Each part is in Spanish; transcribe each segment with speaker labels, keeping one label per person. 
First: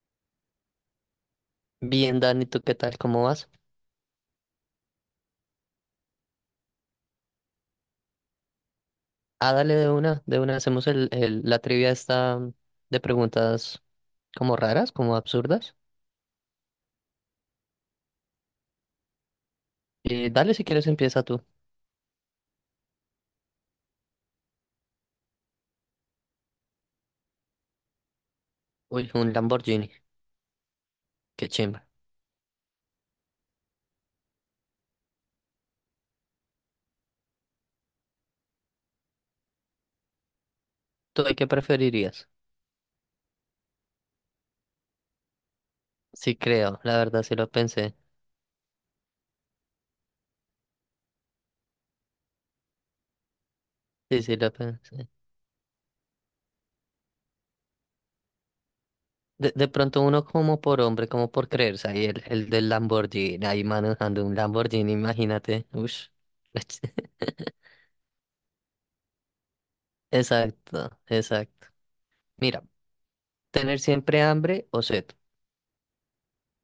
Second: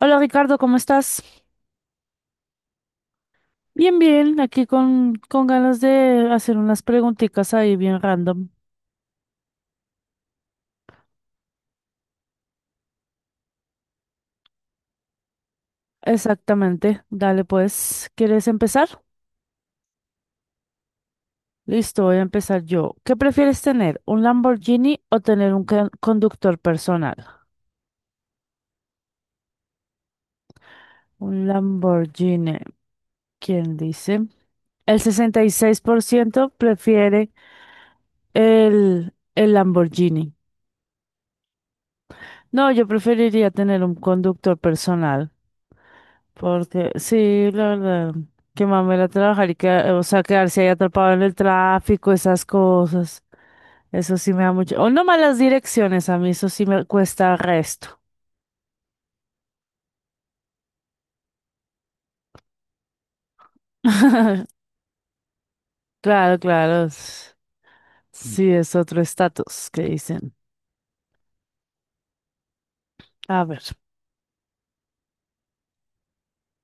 Speaker 1: Hola Ricardo, ¿cómo estás?
Speaker 2: Bien, Dani, ¿tú qué tal? ¿Cómo vas?
Speaker 1: Bien, bien, aquí con ganas de hacer unas preguntitas ahí bien random.
Speaker 2: Ah, dale de una, de una. Hacemos la trivia esta de preguntas como raras, como absurdas.
Speaker 1: Exactamente, dale pues, ¿quieres empezar?
Speaker 2: Dale si quieres empieza tú.
Speaker 1: Listo, voy a empezar yo. ¿Qué prefieres tener, un Lamborghini o tener un conductor personal?
Speaker 2: Uy, un Lamborghini.
Speaker 1: Un
Speaker 2: Qué chimba.
Speaker 1: Lamborghini, ¿quién dice? El 66% prefiere el Lamborghini.
Speaker 2: ¿Tú de qué preferirías?
Speaker 1: No, yo preferiría tener un conductor personal.
Speaker 2: Sí creo,
Speaker 1: Porque,
Speaker 2: la verdad sí
Speaker 1: sí,
Speaker 2: lo
Speaker 1: la
Speaker 2: pensé.
Speaker 1: verdad, que mamera trabajar y que, o sea, quedarse ahí atrapado en el tráfico, esas cosas. Eso
Speaker 2: Sí,
Speaker 1: sí
Speaker 2: sí
Speaker 1: me da
Speaker 2: lo
Speaker 1: mucho. O no
Speaker 2: pensé.
Speaker 1: malas direcciones, a mí eso sí me cuesta resto.
Speaker 2: De pronto uno como por hombre, como por creerse ahí, el del Lamborghini, ahí manejando un Lamborghini, imagínate. Ush.
Speaker 1: Claro, claro. Sí, es otro estatus que dicen.
Speaker 2: Exacto, exacto. Mira,
Speaker 1: A ver.
Speaker 2: tener siempre hambre o sed.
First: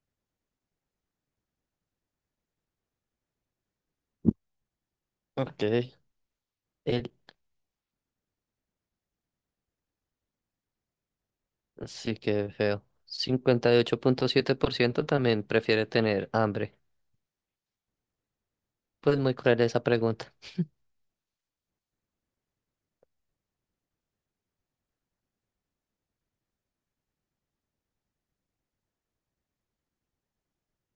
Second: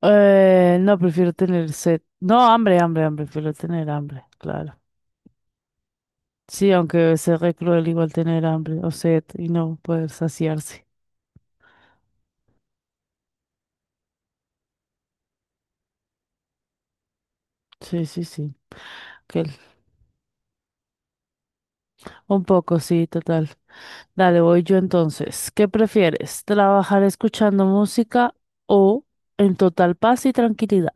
Speaker 1: No, prefiero tener sed. No, hambre, hambre, hambre. Prefiero tener hambre, claro.
Speaker 2: Ok.
Speaker 1: Sí, aunque
Speaker 2: El
Speaker 1: debe ser re cruel igual tener hambre o sed y no poder saciarse.
Speaker 2: Sí, que feo. 58,7% también prefiere tener hambre.
Speaker 1: Sí, sí, sí.
Speaker 2: Pues muy
Speaker 1: que el-
Speaker 2: cruel esa pregunta.
Speaker 1: Un poco, sí, total. Dale, voy yo entonces. ¿Qué prefieres? ¿Trabajar escuchando música o en total paz y tranquilidad?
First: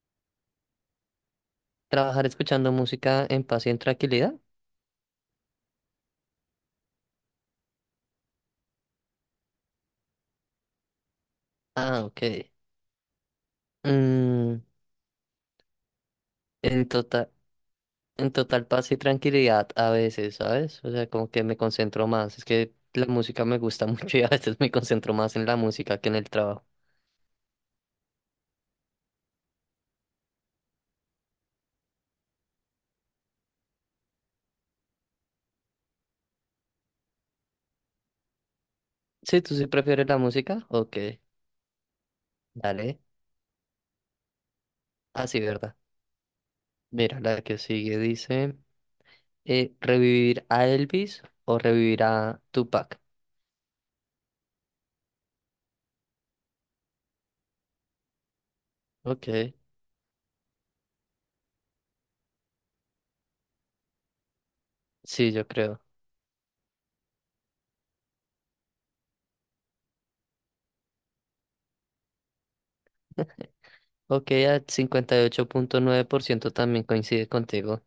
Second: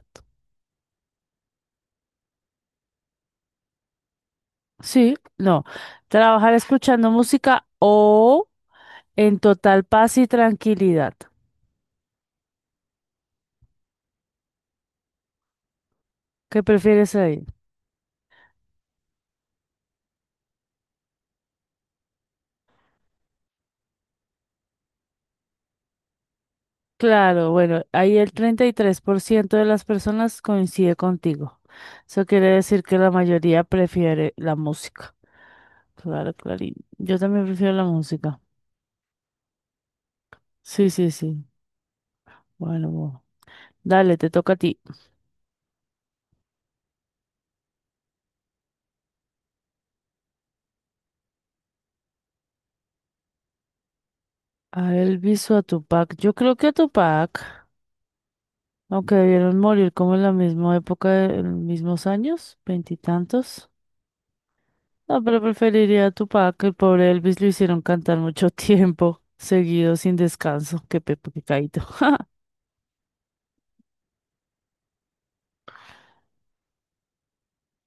Speaker 2: ¿Trabajar escuchando música en paz y en tranquilidad?
Speaker 1: Sí, no. Trabajar escuchando música o en total paz y tranquilidad.
Speaker 2: Ah, ok. Mm,
Speaker 1: ¿Qué
Speaker 2: en
Speaker 1: prefieres
Speaker 2: total,
Speaker 1: ahí?
Speaker 2: en total paz y tranquilidad a veces, ¿sabes? O sea, como que me concentro más. Es que la música me gusta mucho y a veces me concentro más en la música que en el trabajo.
Speaker 1: Claro, bueno, ahí el 33% de las personas coincide contigo. Eso quiere decir que la mayoría prefiere la música. Claro, clarín. Yo también prefiero la música.
Speaker 2: Sí, ¿tú sí prefieres la música?
Speaker 1: Sí,
Speaker 2: Ok,
Speaker 1: sí, sí. Bueno,
Speaker 2: dale.
Speaker 1: bueno. Dale, te toca a ti.
Speaker 2: Ah, sí, ¿verdad? Mira, la que sigue dice: ¿revivir a Elvis o revivir a Tupac?
Speaker 1: A Elvis o a Tupac. Yo creo que a Tupac, aunque
Speaker 2: Ok.
Speaker 1: debieron morir como en la misma época, en mismos años, veintitantos. No,
Speaker 2: Sí,
Speaker 1: pero
Speaker 2: yo creo.
Speaker 1: preferiría a Tupac. El pobre Elvis lo hicieron cantar mucho tiempo, seguido, sin descanso. Qué pepe, qué caído.
Speaker 2: Ok, a 58,9% también coincide contigo.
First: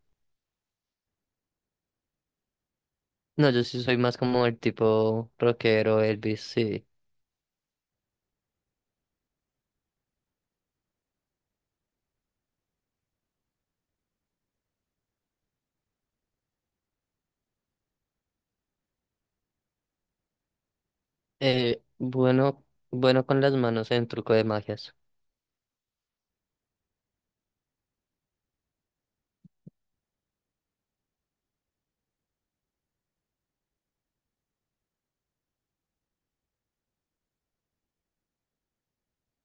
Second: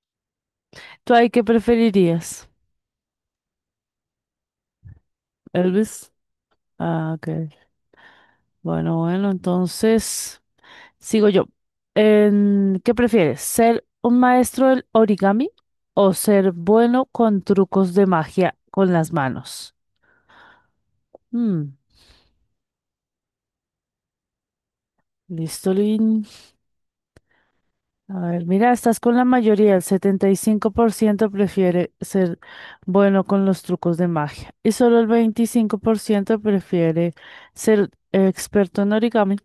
Speaker 1: ¿Tú ahí qué preferirías?
Speaker 2: No, yo sí soy más como el tipo rockero,
Speaker 1: Elvis.
Speaker 2: Elvis, sí.
Speaker 1: Ah, ok. Bueno, bueno, entonces sigo yo. ¿Qué prefieres? ¿Ser un maestro del origami o ser bueno con trucos de magia con las manos? Mm,
Speaker 2: Bueno, bueno con las manos en truco de magias.
Speaker 1: listo, Lin. A ver, mira, estás con la mayoría. El 75% prefiere ser bueno con los trucos de magia. Y solo el 25% prefiere ser experto en origami.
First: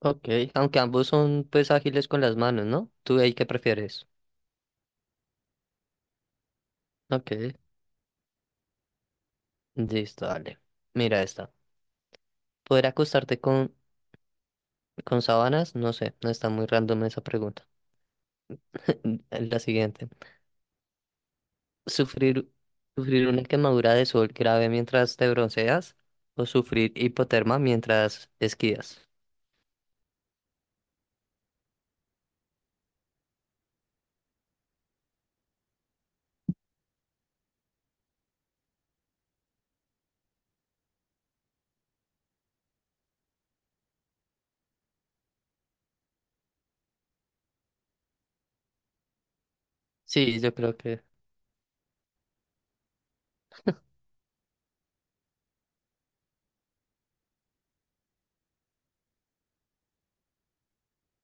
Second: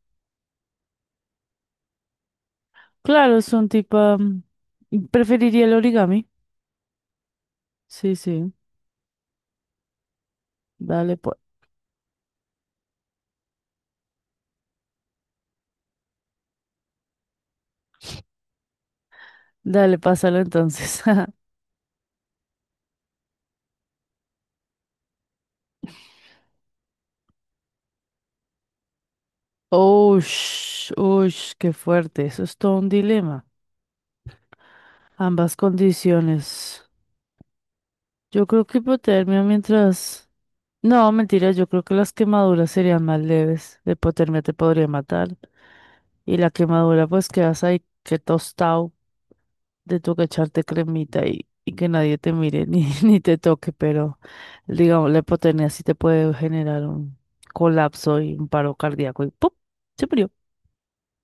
Speaker 2: Ok. Aunque ambos son pues ágiles con las manos, ¿no? ¿Tú ahí
Speaker 1: Claro,
Speaker 2: qué
Speaker 1: es un
Speaker 2: prefieres?
Speaker 1: tipo... mm, preferiría el origami.
Speaker 2: Ok.
Speaker 1: Sí, sí.
Speaker 2: Listo, dale.
Speaker 1: Dale,
Speaker 2: Mira
Speaker 1: pues.
Speaker 2: esta. ¿Poder acostarte con sábanas? No sé, no está muy random esa pregunta. La
Speaker 1: Dale,
Speaker 2: siguiente.
Speaker 1: pásalo entonces.
Speaker 2: Sufrir, sufrir una quemadura de sol grave mientras te bronceas o sufrir hipotermia mientras esquías.
Speaker 1: Ush, ush, qué fuerte. Eso es todo un dilema. Ambas condiciones. Yo creo que hipotermia mientras... No, mentira, yo creo que las quemaduras serían más leves. La hipotermia te podría matar. Y la quemadura, pues quedas ahí que tostado de tu que
Speaker 2: Sí, yo
Speaker 1: echarte
Speaker 2: creo que
Speaker 1: cremita y que nadie te mire ni, ni te toque. Pero, digamos, la hipotermia sí te puede generar un colapso y un paro cardíaco y ¡pum! Se murió.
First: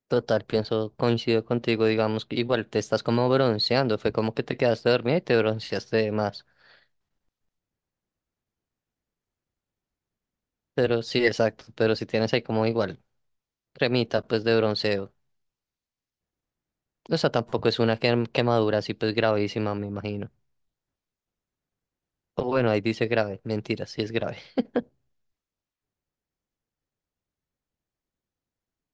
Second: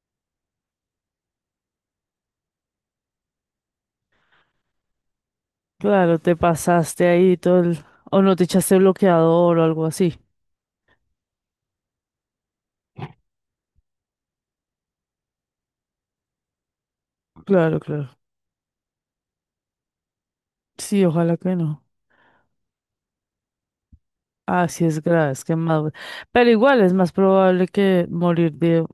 Speaker 2: total, pienso, coincido contigo, digamos que igual te estás como bronceando, fue como que te quedaste dormida y te bronceaste de
Speaker 1: Claro, te
Speaker 2: más.
Speaker 1: pasaste ahí todo el... O no te echaste bloqueador o algo así.
Speaker 2: Pero sí, exacto, pero si tienes ahí como igual cremita pues de bronceo. O sea, tampoco
Speaker 1: Claro,
Speaker 2: es una
Speaker 1: claro.
Speaker 2: quemadura así pues gravísima, me imagino.
Speaker 1: Sí, ojalá que no.
Speaker 2: O bueno, ahí dice grave, mentira, sí es grave.
Speaker 1: Ah, sí es grave, es quemadura. Pero igual es más probable que morir de.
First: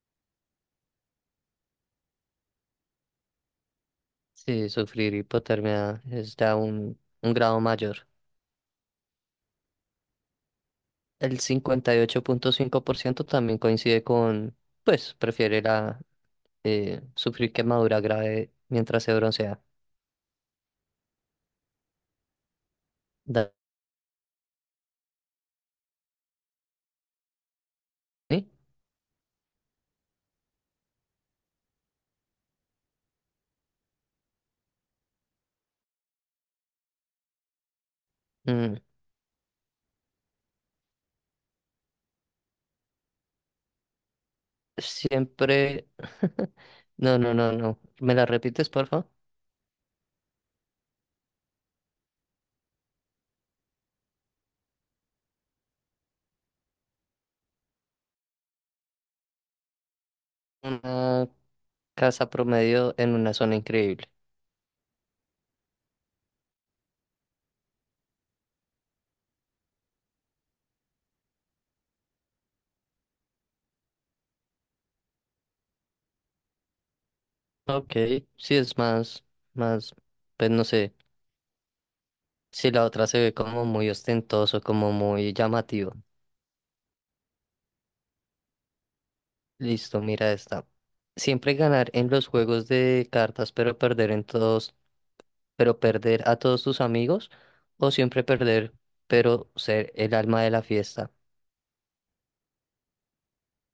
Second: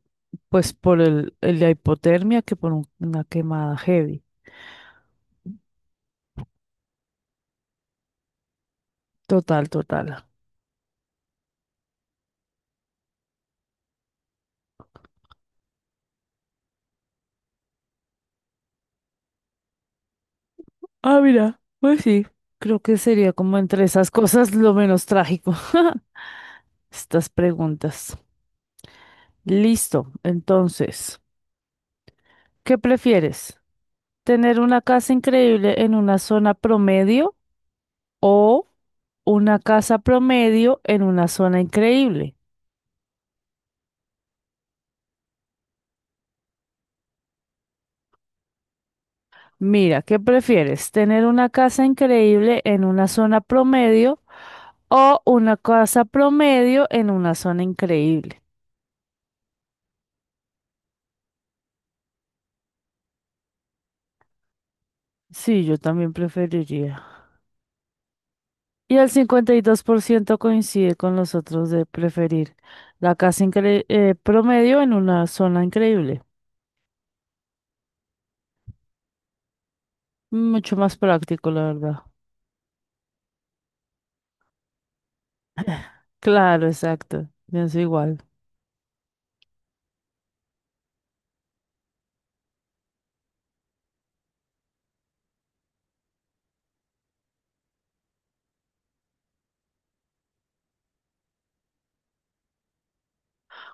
Speaker 1: Pues por el la hipotermia que por una quemada heavy.
Speaker 2: Sí, sufrir hipotermia es ya un grado mayor.
Speaker 1: Total, total.
Speaker 2: El 58,5% también coincide con, pues, prefiere la, sufrir quemadura grave mientras se broncea.
Speaker 1: Ah, mira, pues sí. Creo que sería
Speaker 2: Dani,
Speaker 1: como entre esas cosas lo menos trágico. Estas preguntas. Listo. Entonces, ¿qué prefieres? ¿Tener una casa increíble en una zona promedio o
Speaker 2: mm,
Speaker 1: una casa promedio en una zona increíble?
Speaker 2: siempre. No, no, no, no. ¿Me la repites, por favor?
Speaker 1: Mira, ¿qué prefieres? ¿Tener una casa increíble en una zona promedio o una casa promedio en una zona increíble?
Speaker 2: Una casa promedio en una zona increíble.
Speaker 1: Sí, yo también preferiría. Y el 52% coincide con los otros de preferir la casa promedio en una zona increíble.
Speaker 2: Ok, sí es más, más, pues no
Speaker 1: Mucho
Speaker 2: sé,
Speaker 1: más práctico, la verdad.
Speaker 2: si la otra se ve como muy ostentoso, como muy llamativo.
Speaker 1: Claro, exacto. Pienso igual.
Speaker 2: Listo, mira esta. Siempre ganar en los juegos de cartas, pero perder a todos tus amigos, o siempre perder, pero ser el alma de la fiesta.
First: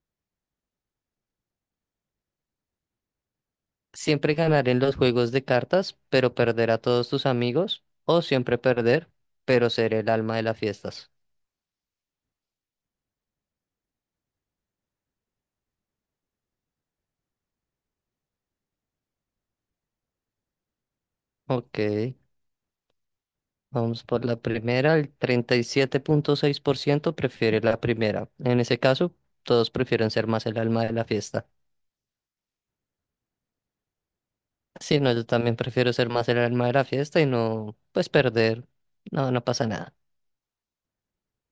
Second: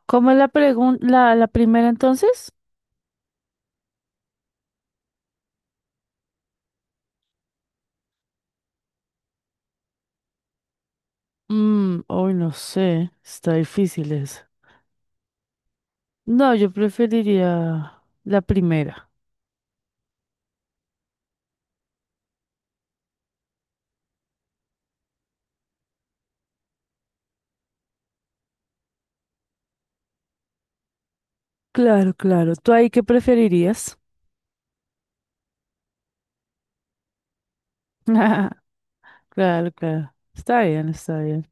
Speaker 1: ¿Cómo es la, la primera entonces?
Speaker 2: Siempre ganar en los juegos de cartas, pero perder a todos tus amigos, o siempre perder, pero ser el alma de las fiestas.
Speaker 1: Mm, hoy no sé. Está difícil eso. No, yo preferiría la primera.
Speaker 2: Ok, vamos por la primera. El 37,6% prefiere la primera. En ese caso, todos prefieren ser más el alma de la fiesta.
Speaker 1: Claro, claro. ¿Tú ahí qué preferirías?
Speaker 2: Sí, no, yo también prefiero ser más el alma de la fiesta y no, pues perder. No, no pasa
Speaker 1: Claro,
Speaker 2: nada.
Speaker 1: claro. Está bien, está bien.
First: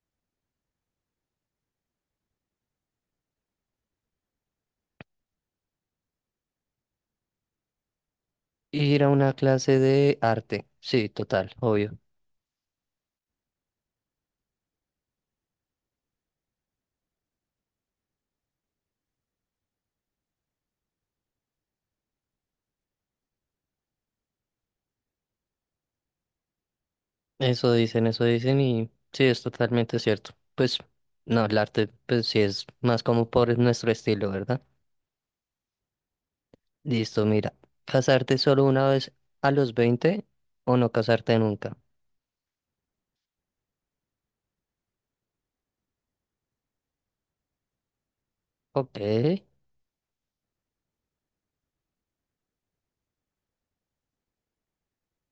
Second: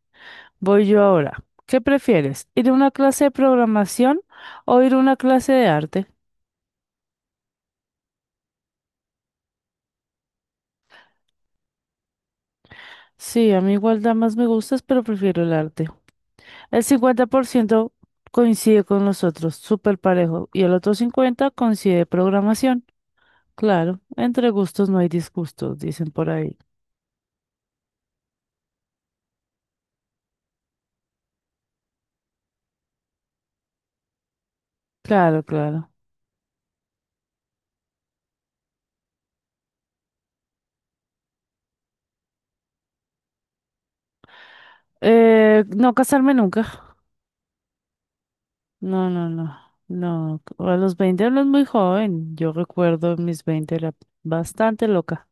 Speaker 1: Voy yo ahora. ¿Qué prefieres? ¿Ir a una clase de programación o ir a una clase de arte?
Speaker 2: Ir a una clase de arte. Sí, total, obvio.
Speaker 1: Sí, a mí igual da más me gustas, pero prefiero el arte. El 50% coincide con nosotros, súper parejo, y el otro 50% coincide programación. Claro, entre gustos no hay disgustos, dicen por ahí.
Speaker 2: Eso dicen y sí, es totalmente cierto. Pues no, el arte, pues sí es más como por nuestro estilo, ¿verdad?
Speaker 1: Claro, claro.
Speaker 2: Listo, mira. ¿Casarte solo una vez a los 20 o no casarte nunca?
Speaker 1: No casarme nunca.
Speaker 2: Ok.
Speaker 1: No, no, no, no. A los 20 uno es muy joven. Yo recuerdo mis 20 era bastante loca.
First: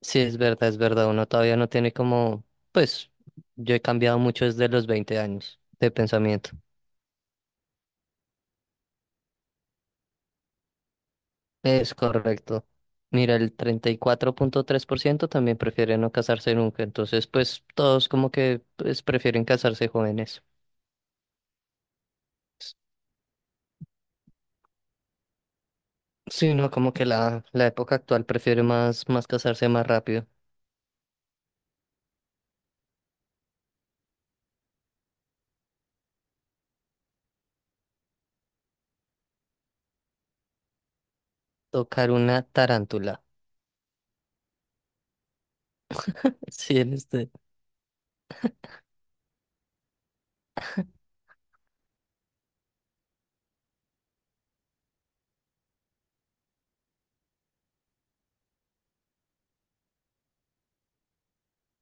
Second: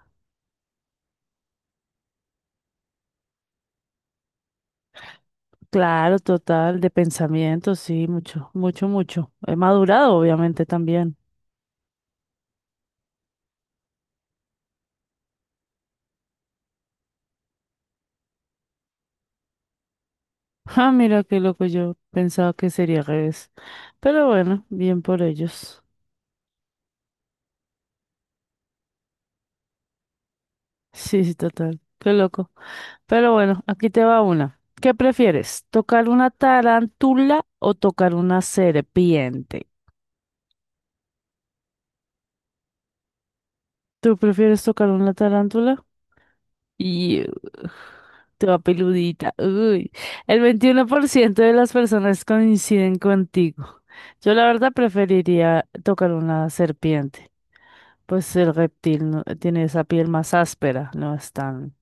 Speaker 2: Sí, es verdad, es verdad. Uno todavía no tiene como, pues yo he cambiado mucho desde los 20 años de
Speaker 1: Claro,
Speaker 2: pensamiento.
Speaker 1: total, de pensamiento, sí, mucho, mucho, mucho. He madurado, obviamente, también.
Speaker 2: Es correcto. Mira, el 34,3% también prefiere no casarse nunca, entonces pues todos como que pues, prefieren casarse jóvenes.
Speaker 1: Ah, mira qué loco, yo pensaba que sería al revés. Pero bueno, bien por ellos.
Speaker 2: Sí, no, como que la época actual prefiere más casarse más rápido.
Speaker 1: Sí, sí, total, qué loco. Pero bueno, aquí te va una. ¿Qué prefieres? ¿Tocar una tarántula o tocar una serpiente?
Speaker 2: Tocar una tarántula.
Speaker 1: ¿Tú prefieres tocar una tarántula?
Speaker 2: Sí, en
Speaker 1: Y
Speaker 2: este.
Speaker 1: ugh, toda peludita. Uy, el 21% de las personas coinciden contigo. Yo la verdad preferiría tocar una serpiente. Pues el reptil tiene esa piel más áspera, no es tan,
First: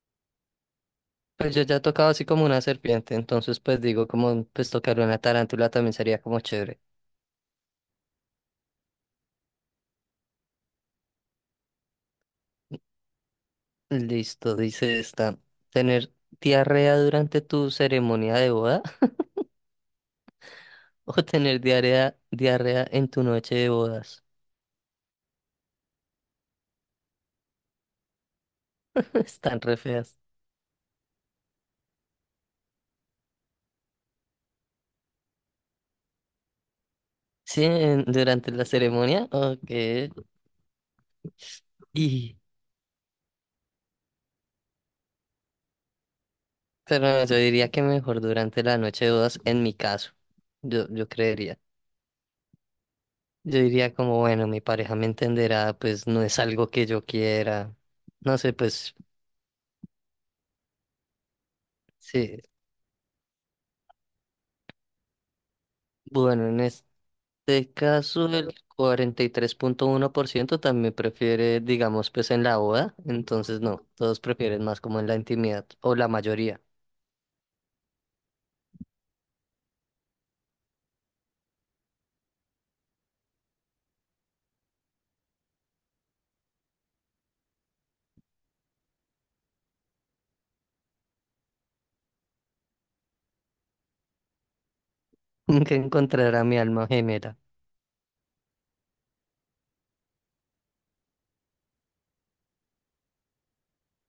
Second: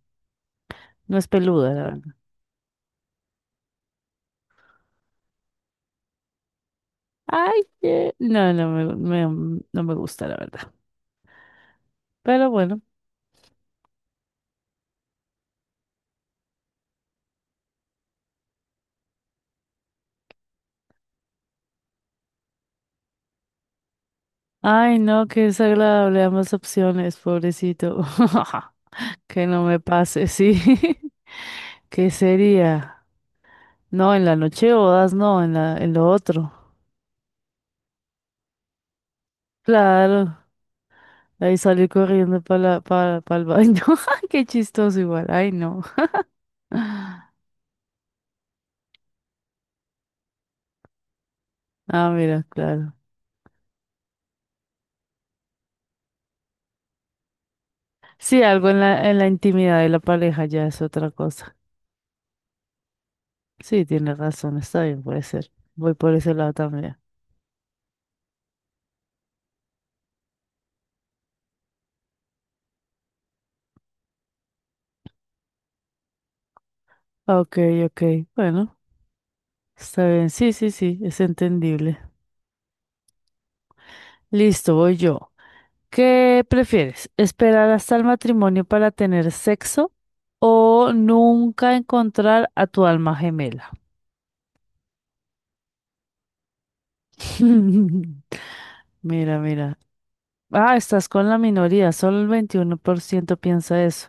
Speaker 1: no es
Speaker 2: Pues yo
Speaker 1: peluda,
Speaker 2: ya he
Speaker 1: la verdad.
Speaker 2: tocado así como una serpiente, entonces pues digo como pues tocar una tarántula también sería como chévere.
Speaker 1: Ay, no, no me gusta, la verdad. Pero bueno.
Speaker 2: Listo, dice esta. Tener diarrea durante tu ceremonia de boda o tener diarrea, diarrea en tu noche de bodas.
Speaker 1: Ay, no, qué desagradable ambas opciones, pobrecito. Que
Speaker 2: Están
Speaker 1: no
Speaker 2: re
Speaker 1: me
Speaker 2: feas.
Speaker 1: pase, sí. ¿Qué sería? No, en la noche bodas, no, en la, en lo otro.
Speaker 2: Sí, durante la ceremonia, ok.
Speaker 1: Claro, ahí salí
Speaker 2: Y,
Speaker 1: corriendo para el baño. Qué chistoso igual, ay no.
Speaker 2: pero no, yo diría que mejor durante la noche de bodas, en mi caso, yo creería.
Speaker 1: Ah, mira, claro.
Speaker 2: Yo diría como, bueno, mi pareja me entenderá, pues no es algo que yo quiera. No
Speaker 1: Sí,
Speaker 2: sé,
Speaker 1: algo en
Speaker 2: pues
Speaker 1: la intimidad de la pareja ya es otra cosa.
Speaker 2: sí.
Speaker 1: Sí, tienes razón, está bien, puede ser. Voy por ese
Speaker 2: Bueno,
Speaker 1: lado
Speaker 2: en
Speaker 1: también.
Speaker 2: este caso, el 43,1% también prefiere, digamos, pues en la boda. Entonces, no, todos prefieren más como en la intimidad, o la mayoría.
Speaker 1: Ok, ok, bueno, está bien, sí, sí, sí, es entendible. Listo, voy yo. ¿Qué prefieres? ¿Esperar hasta el matrimonio para tener sexo o nunca encontrar a tu alma gemela?
Speaker 2: Que encontrará mi alma gemela.
Speaker 1: Mira, mira. Ah, estás con la minoría. Solo el 21% piensa eso.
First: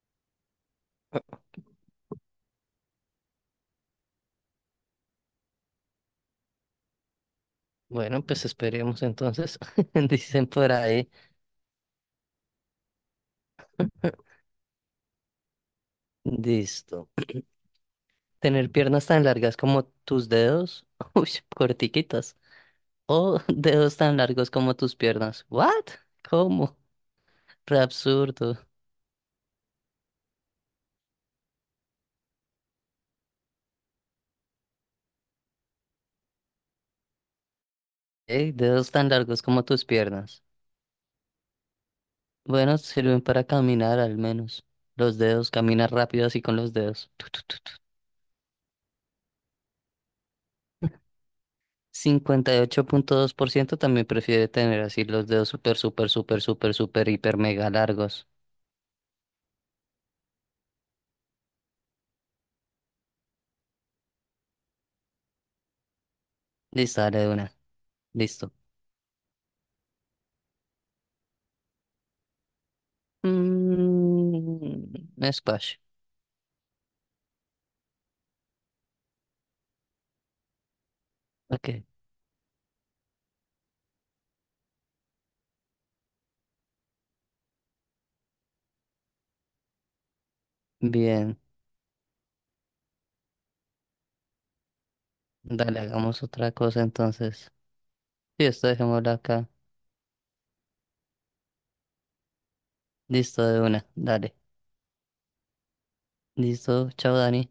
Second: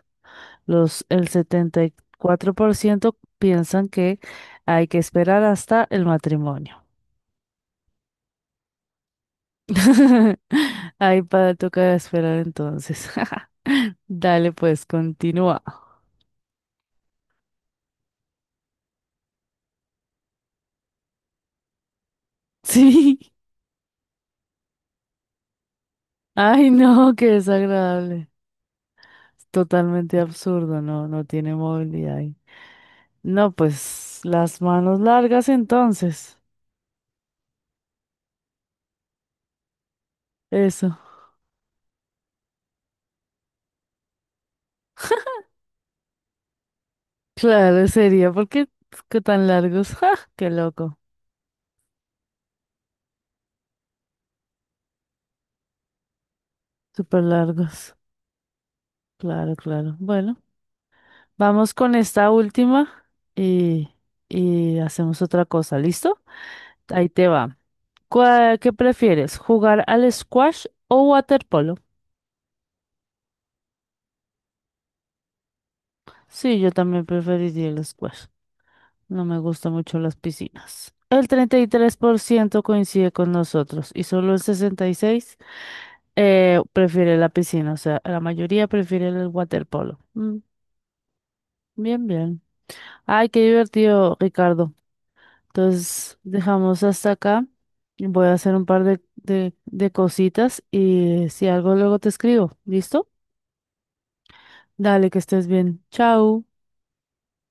Speaker 1: El 74% piensan que hay que esperar hasta el matrimonio.
Speaker 2: Bueno, pues esperemos entonces, dicen por ahí,
Speaker 1: Ahí para toca esperar entonces. Dale, pues, continúa.
Speaker 2: listo. Tener piernas tan largas como tus dedos, uy, cortiquitas,
Speaker 1: Sí.
Speaker 2: o dedos tan largos como tus piernas. ¿What?
Speaker 1: Ay,
Speaker 2: ¿Cómo?
Speaker 1: no, qué
Speaker 2: Re
Speaker 1: desagradable.
Speaker 2: absurdo.
Speaker 1: Totalmente absurdo, no, no tiene movilidad ahí. No, pues las manos largas entonces.
Speaker 2: Ey, dedos tan largos como tus piernas.
Speaker 1: Eso.
Speaker 2: Bueno, sirven para caminar al menos. Los dedos, camina rápido así con los dedos. Tu, tu, tu, tu.
Speaker 1: Claro, sería porque qué tan largos. ¡Ja! ¡Qué loco!
Speaker 2: 58,2% también prefiere tener así los dedos súper, súper, súper, súper, súper,
Speaker 1: Súper
Speaker 2: hiper, mega
Speaker 1: largos.
Speaker 2: largos.
Speaker 1: Claro, claro. Bueno, vamos con esta última y, y hacemos otra cosa. ¿Listo?
Speaker 2: Listo,
Speaker 1: Ahí
Speaker 2: dale
Speaker 1: te
Speaker 2: de una.
Speaker 1: va.
Speaker 2: Listo.
Speaker 1: ¿Qué prefieres? ¿Jugar al squash o waterpolo?
Speaker 2: Squash.
Speaker 1: Sí, yo también preferiría el squash. No me gustan mucho las piscinas. El treinta y
Speaker 2: Ok,
Speaker 1: tres por ciento coincide con nosotros y solo el 66% prefiere la piscina. O sea, la mayoría prefiere el waterpolo. Mm,
Speaker 2: bien.
Speaker 1: bien, bien. Ay, qué divertido, Ricardo.
Speaker 2: Dale,
Speaker 1: Entonces,
Speaker 2: hagamos otra cosa
Speaker 1: dejamos hasta acá.
Speaker 2: entonces.
Speaker 1: Voy a
Speaker 2: Sí,
Speaker 1: hacer un
Speaker 2: esto
Speaker 1: par de,
Speaker 2: dejémoslo acá.
Speaker 1: de, de cositas y si algo luego te escribo. ¿Listo?
Speaker 2: Listo de una. Dale.
Speaker 1: Dale, que estés bien. Chao.
Speaker 2: Listo. Chao, Dani.